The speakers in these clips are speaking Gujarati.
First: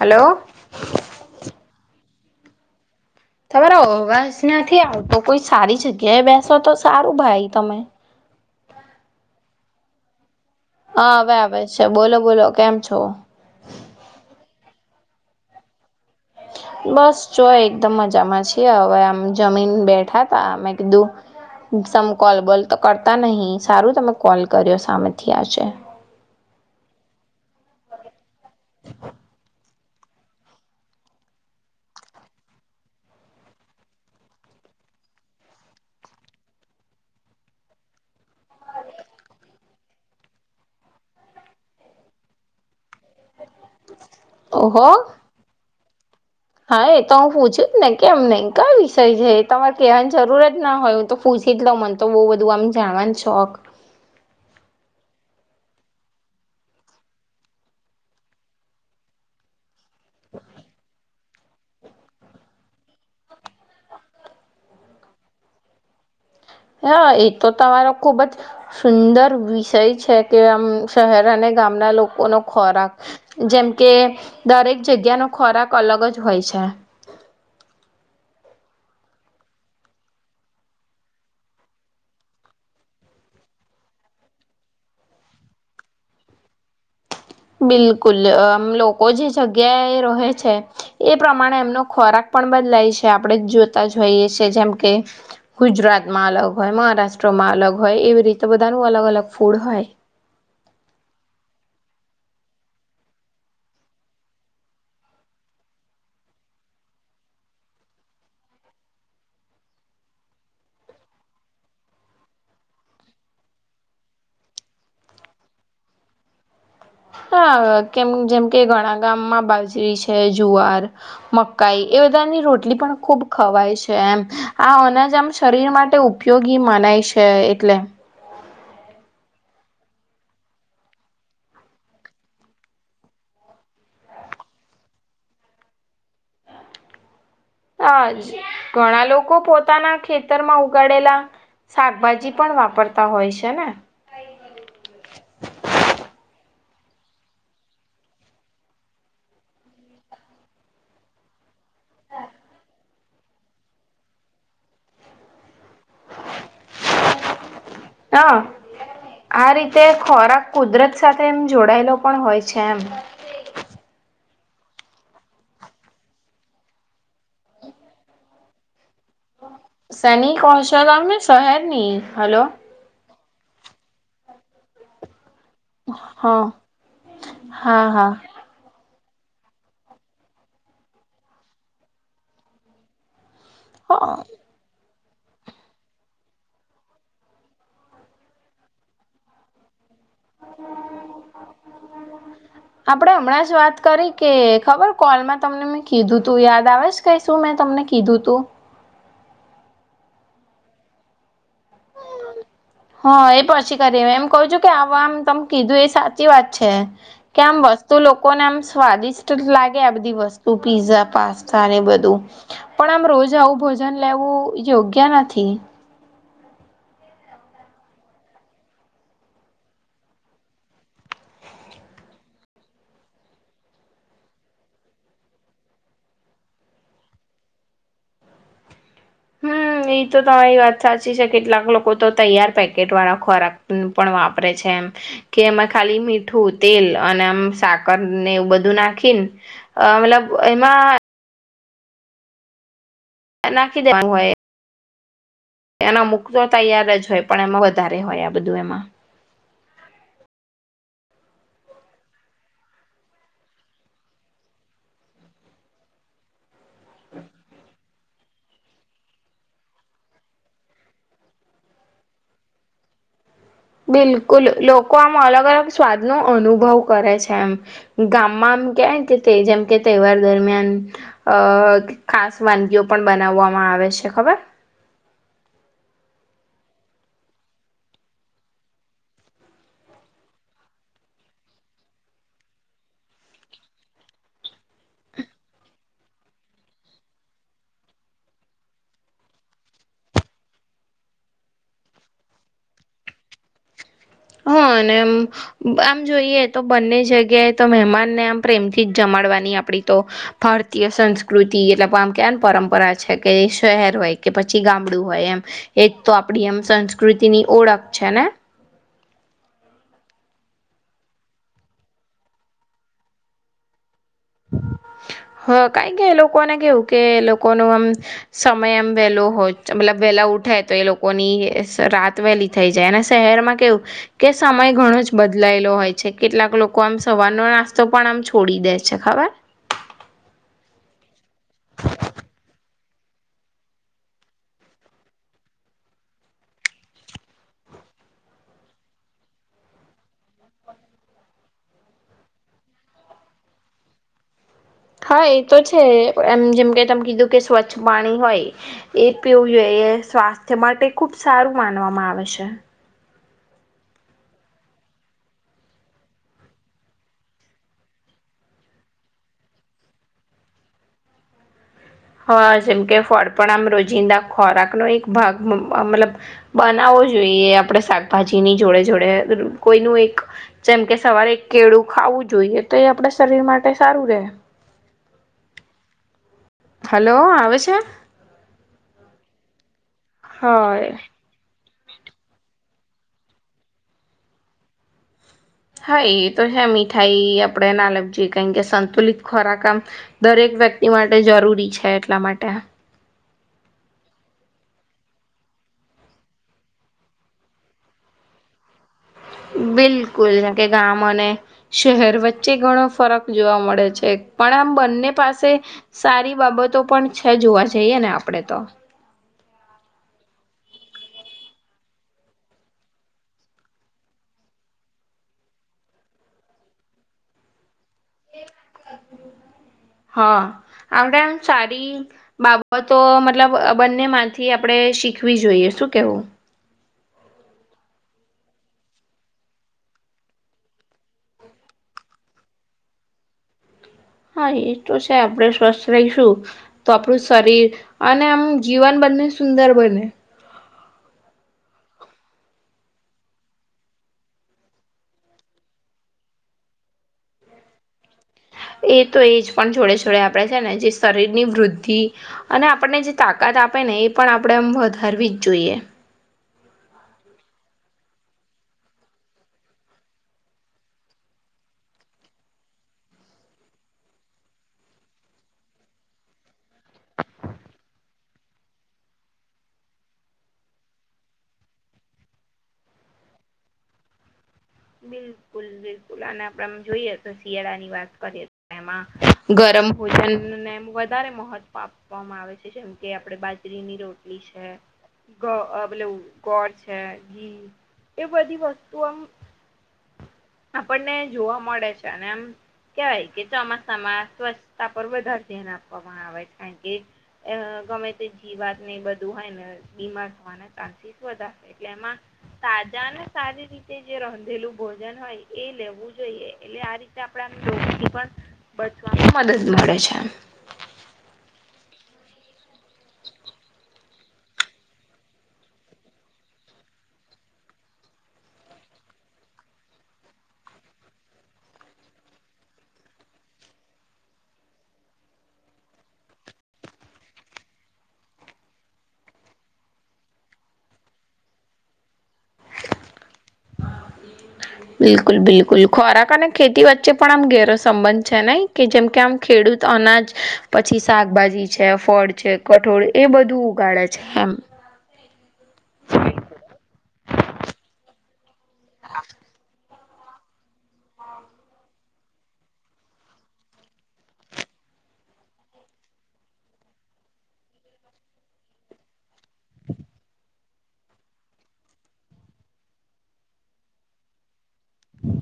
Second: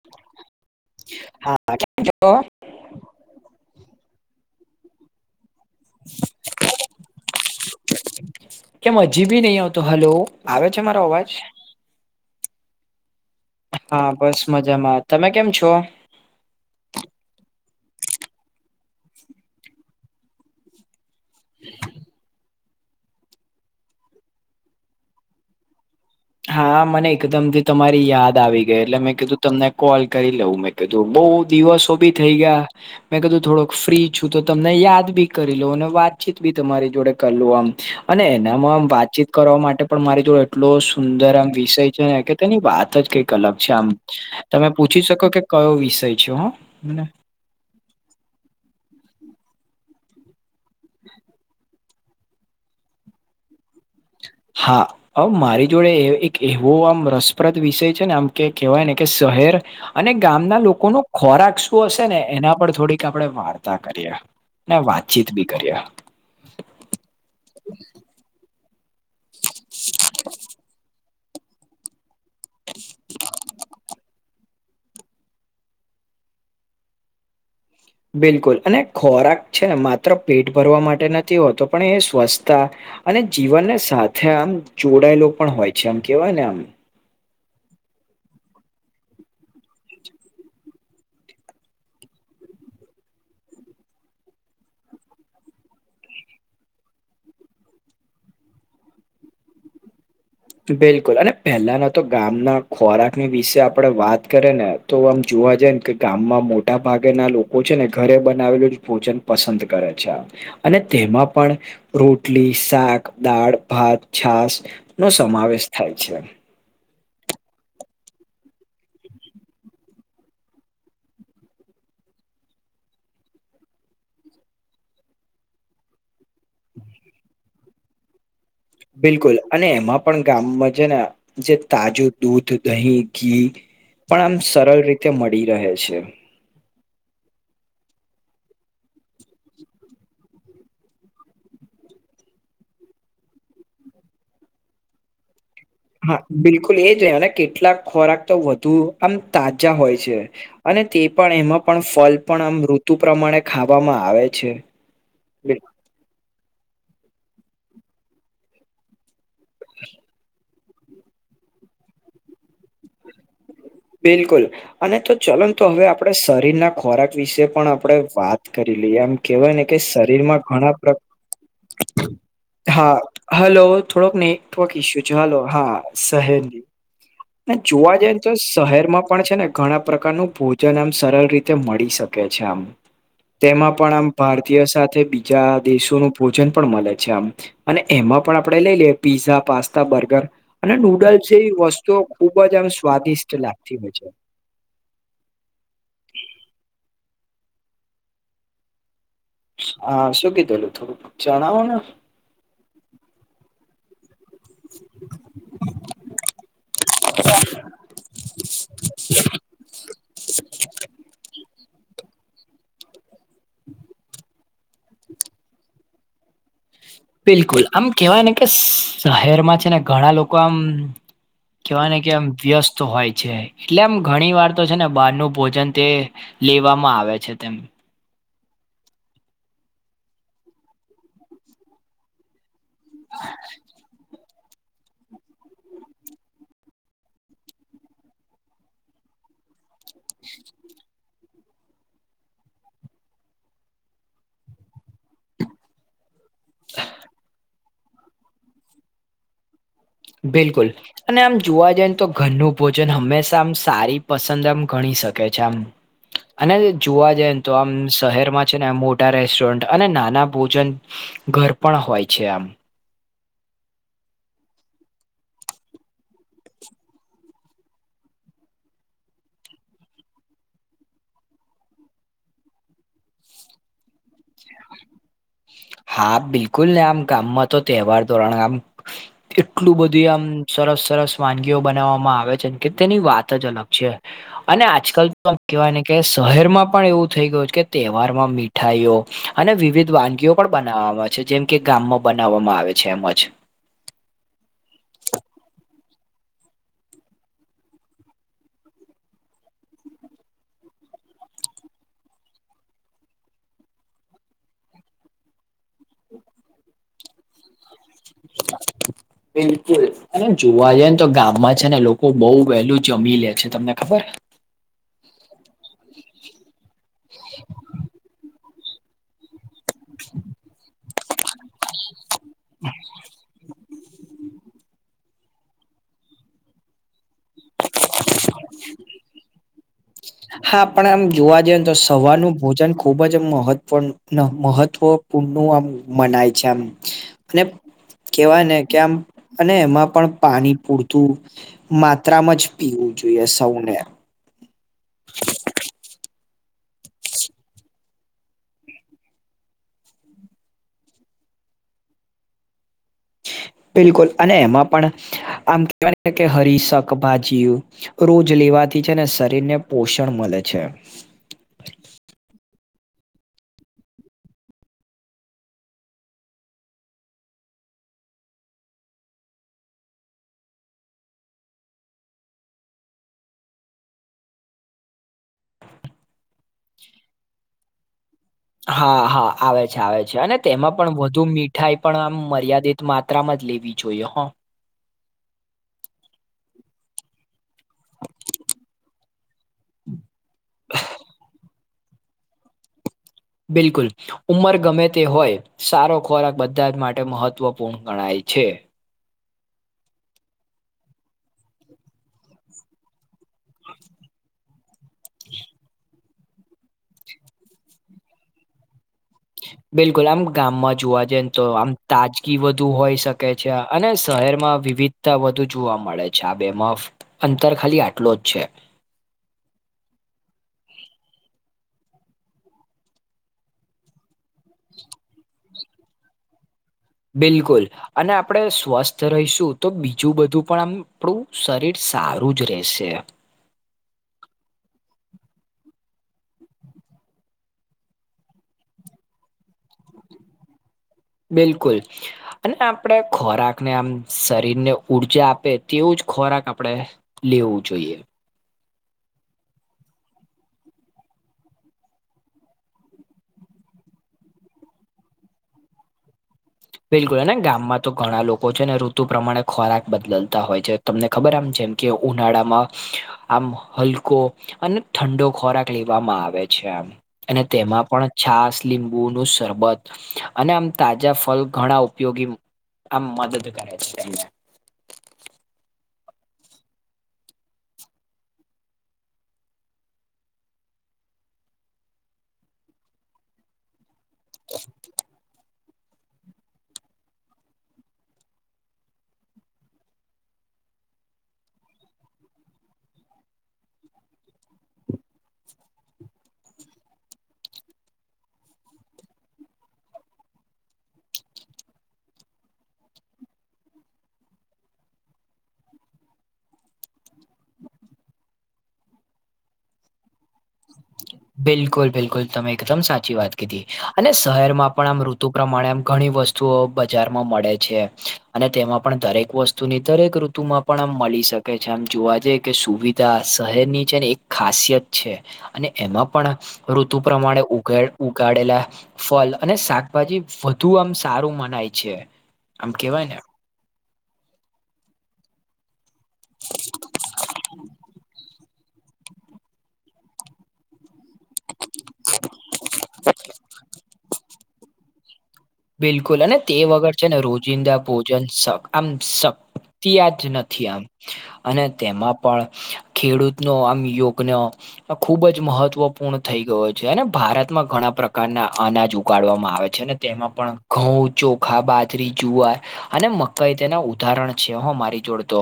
હલો. [unintelligible] તમારો અવાજ નથી આવતો. કોઈ સારી જગ્યાએ બેસો, તો સારું ભાઈ તમે? કેમ હજીબી નહી આવતો? હલો. આવે છે મારો હા. અવાજ હવે, આવે છે. બોલો-બોલો, કેમ છો? હા, બસ મજામાં. તમે કેમ છો? બસ. જો એકદમ મજામાં છીએ. હવે, આમ જમીને બેઠાતા અમે કીધું. સમ કોલ-બોલ તો કરતા નહી. સારું તમે કોલ કર્યો સામેથી આજે હા, મને એકદમથી તમારી યાદ આવી ગઈ. એટલે મેં કીધું તમને કોલ કરી લઉં મેં. કીધું બહુ દિવસો બી થઇ ગયા. મેં કીધું. થોડોક ફ્રી છું, તો તમને યાદ બી કરી લઉં અને વાત-ચીત બી તમારી જોડે કરી લો. આમ અને એનામાં વાત-ચીત કરવા માટે પણ મારી જોડે એટલો સુંદર આમ વિષય છે ને, કે તેની વાત જ કંઈક અલગ છે. આમ તમે ઓહો પૂછી શકો કે કયો વિષય છે? હા, મને એ તો હું પૂછીશ? ને કેમ નહી કઈ વિષય છે. તમારે કેવાની જરૂરતના હોય. હું તો પૂસી લઉં મન તો બહુ બધું આમ જાણવાનું શોખ હા. હ. મારી જોડે એક એવો આમ, રસપ્રદ વિષય છે ને, આમ કે કેહેવાયને કે શહેર અને ગામના લોકોનું ખોરાક શું હશે ને એના પર થોડીક આપણે વાર્તા કરીએ ને વાત-ચીત બી કરીએ. હા, એ તો તમારો ખુબ જ સુંદર વિષય છે કે આમ શહેર અને... ગામના લોકોનો ખોરાક જેમ કે દરેક જગ્યાનો ખોરાક અલગ જ હોય છે. બિલકુલ અને ખોરાક છેને માત્ર પેટ ભરવા માટે નથી હોતો પણ એ સ્વસ્થા. અને જીવનને સાથે આમ જોડાયેલો પણ હોય છે આમ કેવાય ને આમ. બિલકુલ અ લોકો જે જગ્યા એ રહે છે. એ પ્રમાણે એમનો ખોરાક પણ બદલાય છે. આપણે જોતા જોઈએ છે જેમ કે... ગુજરાતમાં અલગ હોય, મહારાષ્ટ્રમાં અલગ હોય, એવી રીતે બધાનું અલગ-અલગ ફૂડ હોય. બિલકુલ અને પહેલાના તો ગામના ખોરાકની વિશે આપડે વાત કરીએ ને તો જોવા જાય ને કે ગામમાં મોટા ભાગે ના લોકો છે ઘરે બનાવેલું જ ભોજન પસંદ કરે છે. અને તેમાં પણ રોટલી, શાક, દાળ-ભાત, છાસ નો સમાવેશ થાય છે. હા, કેમ-જેમ કે ઘણા ગામમાં બાજરી છે જુવાર, મકાઈ એ બધાની રોટલી પણ ખુબ ખવાય છે એમ આ અનાજ આમ શરીર માટે ઉપયોગી મનાય છે એટલે બિલકુલ અને એમાં પણ ગામમાં છે ને જે તાજુ દૂધ, દહીં, ઘી પણ આમ સરળ રીતે મળી રહે છે. હ ઘણા લોકો પોતાના ખેતરમાં ઉગાડેલા શાકભાજી પણ વાપરતા હોય છે ને હા, બિલકુલ એ જ ને કેટલાક ખોરાક તો વધુ આમ તાજા હોય છે. અને તે પણ એમાં પણ ફલ પણ આમ ઋતુ પ્રમાણે ખાવામાં આવે છે. બિલ- હ આ રીતે ખોરાક કુદરત સાથે એમ જોડાયેલો પણ હોય છે એમ, બિલકુલ અને તો ચલન તો હવે આપડણે શરીરના ખોરાક વિશે પણ આપણે વાત કરી લઈએ એમ. કહેવાય ને કે સૈનિક શરીરમાં ઘણા હોસ્ટેલ આમ ને શહેરની હલો હા હલો થોડોક ને ટવર્ક ઇસ્યૂ છે હલો હા હા શહેરની હા જોવા જાય તો શહેરમાં પણ છે ને ઘણા પ્રકારનું ભોજન આમ સરળ રીતે મળી શકે છે આમ. તેમાં પણ આમ હા ભારતીય સાથે બીજા દેશોનું ભોજન પણ મળે છે આમ. અને એમાં પણ આપડે લઈ લઈએ પીઝા પાસ્તા બર્ગર અને નૂડલ્ જેવી વસ્તુઓ ખુબ જ આપડે સ્વાદિષ્ટ હમણાં વાત લાગતી હોય છે કરી કે કે ખબર કોલમાં તમને મેં કીધું તું યાદ આવે છે ક શું મેં તમને કીધું તું હા શું કીધુંલું થોડું જણાવો ને. હા એ પછી કરી એમ કઉ છું કે આ આમ તમ કીધું એ સાચી વાત છે. કે આમ વસ્તુ લોકોને આમ સ્વાદિષ્ટ લાગે આ બધી વસ્તુ પીઝા પાસ્તા ને બધું પણ આમ રોજ આવું ભોજન લેવું યોગ્ય નથી. બિલકુલ આમ કેવાય ને કે શહેરમાં છે ને ઘણા લોકો આમ કેવા ને કે એમ વ્યસ્ત હોય છે એટલે આમ ઘણી વાર તો છે ને બહાર ન ભોજન તે લેવામાં આવે છે તેમ. હમ એ તો તમારી વાત સાચી છે કેટલાક લોકો તો તૈયાર પેકેટ વાળા ખોરાક પણ વાપરે છે એમ. કે એમાં ખાલી મીઠું તેલ અને આમ સાકર ને એવું બધું નાખીન અ મતલબ એમાં નાખી દેવાનું હોય. એને અમુક તો તૈયાર જ હોય પણ એમાં વધારે હોય આ બધું એમાં બિલકુલ અને આમ જોવા જાય ન તો ઘરનું ભોજન હંમેશા આમ સારી પસંદ આમ ગણી શકે છે આમ. અને જોવા જયે ન તો આમ શહેરમાં છેને આમ મોટા રેસ્ટોરન્ટ અને નાના ભોજન ઘર પણ હોય છે આમ બિલકુલ લોકો આમ અલગ-અલગ સ્વાદનો અનુભવ કરે છે એમ. ગામમાં આમ કેવાય ન કે તે જેમ કે તહેવાર દરમિયાન અ ખાસ વાનગીઓ પણ બનાવવામાં આવે છે ખબર? હા બિલકુલને આમ ગામમાં તો તહેવાર ધોરણ આમ એટલું બધી આમ સરસ-સરસ વાનગીઓ બનાવવામાં આવે છે કે તેની વાત જ અલગ છે. અને આજકાલ તો કેવાયને કે શહેરમાં પણ એવું થઈ ગયું છ કે તહેવારમાં મી મીઠાઈઓ અને વિવિધ વાનગીઓ પણ બનાવામાં છે જેમ કે ગામમાં બનાવામાં આવે છે એમજ. હા અને એમ આમ જોઈએ તો બંને જગ્યાએ તો મહેમાનને આમ પ્રેમથી જ જમાડવાની આપડી તો ભારતીય સંસ્કૃતિ એટલે આમ કેવાય ન પરંપરા છે કે શેહેર હોય કે પછી ગામડું હોય એમ એતતો આપડી એમ સંસ્કૃતિની ઓળખ છે ને. બિલકુલ અને જોવા જયે ન તો ગામમાં છે ને લોકો બઉ વહેલું જમી લે છે તમને ખબર? હ કારણ કે લોકોને કેવું કે લોકોનું આમ સમય એમ વહેલો હોય. મતલબ વહેલાં ઉઠાય તો એ લોકોની રાત વહેલી થઈ જાય અને શહેરમાં કેવું કે સમય ઘણો જ બદલાયેલો હોય છે કેટલાક લોકો આમ સવારનો નાસ્તો પણ આમ છોડી દે છે, ખબર? હા પણ આમ જોવા જઈએ ન તો સવારનું ભોજન ખૂબ જ મહત્વ મહત્વ નું આમ મનાય છે આમ અને કેવાય ને કે આમ અને એમાં પણ પાણી પૂરતું માત્રામાં જ પીવું જોઈએ. સૌને હા એ તો છે. એમ જેમ કે તમ કીધું કે સ્વચ્છ પાણી હોય એ પીવું જોઈએ. એ સ્વાસ્થ્ય માટે ખુબ સારું માનવામાં આવે છે. બિલકુલ અને એમાં પણ આમ કેવાય ન કે હરી શકભાજીઓ રોજ લેવાથી છેને શરીરને પોષણ મળે છે. હ જેમકે ફળ પણ આમ રોજિંદા ખોરાકનો એક ભાગ મતલબ બનાવો જોઈએ. આપડે શાકભાજીની જોડે-જોડે કોઈનું એક જેમ કે સવારે એક કેળું ખાવું જોઈએ. તો એ આપડા શરીર માટે સારું રહે. હલો આવે છે? હા હા આવે છે, આવે છે. અને તેમાં પણ હા. વધુ મીઠ ઠાઈ પણ આમ મર્યાદિત માત્રામાં જ લેવી જોઈએ હો હા એતો હે મીઠાઈ આપડેના કારણ કે સંતુલિત ખોરાક આમ દરેક વ્યક્તિ માટે જરૂરી છે. એટલા માટે બિલકુલ ઉંમર ગમે તે હોય સારો ખોરાક બધા જ માટે મહત્વપૂર્ણ ગણાય છે. બિલકુલ, જેમ કે ગામ અને શેહેર વચ્ચે ઘણો ફરક જોવા મળે છે. પણ આમ બંને પાસે સારી બાબતો પણ છે. જોવા જઈએ ને આપડે તો બિલકુલ આમ ગામમાં જોવા જયે ન તો આમ તાજગી વધુ હોય શકે છે. અને શહેરમાં વિવિધતા વધુ જોવા મળે છે. આ બેમાં- અંતર ખાલી આટલો જ છે. [inaudible] હા આપડે આમ સારી બાબતો મતલબ બંને [unintelligible] થી આપડે શીખવી જોઈએ શું કેહવું બિલકુલ અને આપણે સ્વસ્થ રહીશું તો બીજું બધું પણ આમ આપણું શરીર સારું જ રહેશે. હા એ તો છે. આપણે સ્વસ્થ રહીશું તો આપણું શરીર અને આમ જીવન બંને સુંદર બને બિલકુલ અને આપણે ખોરાકને આમ શરીરને ઊર્જા આપે તેવું જ ખોરાક આપડે લેવું જોઈએ. એ તો એ જ પણ જોડે જોડે આપણે છે. ને જે શરીરની વૃદ્ધિ અને આપણને જે તાકાત આપે ને એ પણ આપણે આમ વધારવી જ જોઈએ. બિલકુલ અને ગામમાં તો ઘણા લોકો છે. ને ઋતુ પ્રમાણે ખોરાક બદલતા હોય છે. તમને ખબર આમ જેમ કે ઉનાળામાં આમ હલકો અને ઠંડો ખોરાક લેવામાં આવે છે. આમ અને તેમાં પણ છાસ લીંબુનું સરબત અને આમ તાજા ફલ ઘણા ઉપયોગી આમ મદદ કરે છે. બિલકુલ બિલકુલ આને આપડ જોઈએ તો શિયાળાની વાત કરીએ. એમાં ગરમ ભોજનને વધારે મહત્વ આપવામાં આવે છે. જેમ કે આપડે બાજરીની રોટલી છે. [unintelligible] પેલું ગોળ છે. ઘી એ બધી વસ્તુ આમ આપણને જોવા મળે છે. અને એમ કેવાય કે ચોમાસામાં સ્વચછતા પર વધારે ધ્યાન આપવામાં આવે કારણ કે એઅ ગમે તે જીવાત ને એ બધું હોય ને બીમાર થવાય. અને ચાન્સીસ શું હતા એટલે એમાં તાજા ને સારી રીતે જે રંધેલું ભોજન હોય એ લેવું જોઈએ એટલે આ રીતે આપડે આમ [inaudible] પણ બચવામાં મદદ મળે છે. બિલકુલ બિલકુલ તમે એકદમ સાચી વાત કીધી અને શહેરમાં પણ આમ ઋ તુ પ્રમાણે આમ ઘણી વસ્તુઓ બજારમાં મળે છે અને તેમાં પણ દરેક વસ્તુની દરેક ઋતુમાં પણ આમ મળી શકે છે આમ જોવા જઈ કે સુવિધા શહેરની છે ને એક ખાસિયત છે. અને એમાં પણ ઋતુ પ્રમાણે ઉગાય ઉગાડેલા ફલ અને શાકભાજી વધુ આમ સારું મનાય છે આમ કેવાય ને. બિલકુલ બિલકુલ ખોરાક અને ખેતી વચ્ચે પણ આમ ઘેરો સંબંધ છે નઈ? કે જેમ કે આમ ખેડૂત અનાજ પછી શાકભાજી છે, ફળ છે, કઠોળ એ બધું ઉગાડે છેમ બિલકુલ અને તે વગર છે ને રોજિંદા ભોજન શાખ આમ શક્તિ આજ જ નથી આમ. અને તેમાં પણ ખેડૂતનો આમ યોગનો ખુબ જ મહત્વપૂર્ણ થઈ ગયો છે અને ભારતમાં ઘણા પ્રકારના અનાજ ઉગાડવામાં આવે છે ને તેમાં પણ ઘઉં, ચોખા, બાજરી, જુવાર અને મકઈ તેના ઉદાહરણ છે હો મારી જોડે તો.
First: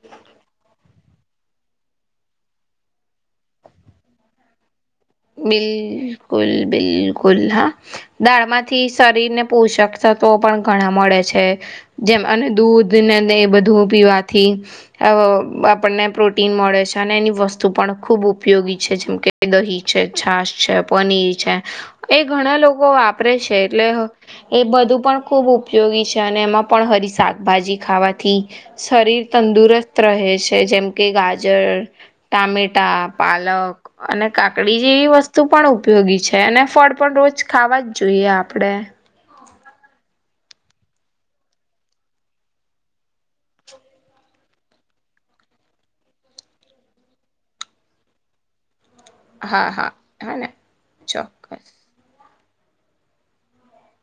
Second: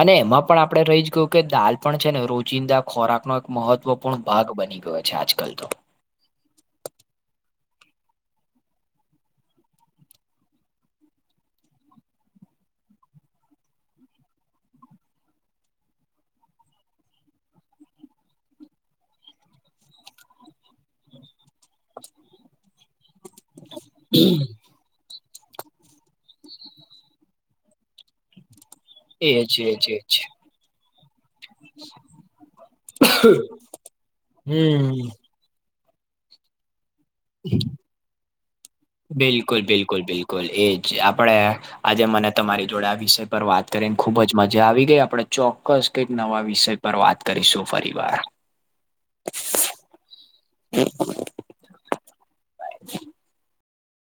અને એમાં પણ આપડે રહી જ ગયું કે દાળ પણ છે ને રોજિંદા ખોરાકનો એક મહત્વપૂર્ણ ભાગ બની ગયો. છે આજકાલ તો બિલકુલ બિલકુલ હા. દાળમાંથી શરીર ને પોષક તત્વો પણ ઘણા મળે છે. જેમ અને દૂધને દહીં એ બધું પીવાથી. આવ આપણને પ્રોટીન મળે છે અને એની વસ્તુ પણ ખૂબ ઉપયોગી છે જેમ કે દહીં છે છાસ છે પનીર છે એ ઘણા લોકો વા પરે છે એટલે હ એ બધું પણ ખુબ ઉ પયોગી છે અને એમાં પણ હરી શાકભાજી ખાવાથી શરીર એજ એજ તંદુરસ્ત એજ રહે છે. જેમ કે ગાજર, ટામેટા, પાલક અને કા હમ વસ્તુ ઉપયોગી છે અને ફળ પણ રોજ ખાવા જ જોઈએ આપણે. બિલકુલ, બિલકુલ, બિલકુલ એ જ આપણે આજે મને તમારી જોડે આ વિષય પર વાત કરીને ખૂબ જ મજા આવી ગઈ. આપણે ચોક્કસ કંઈક નવા વિષય પર વાત કરીશું ફરી વાર. હા, હા, હ ને ચોક્કસ. બાય.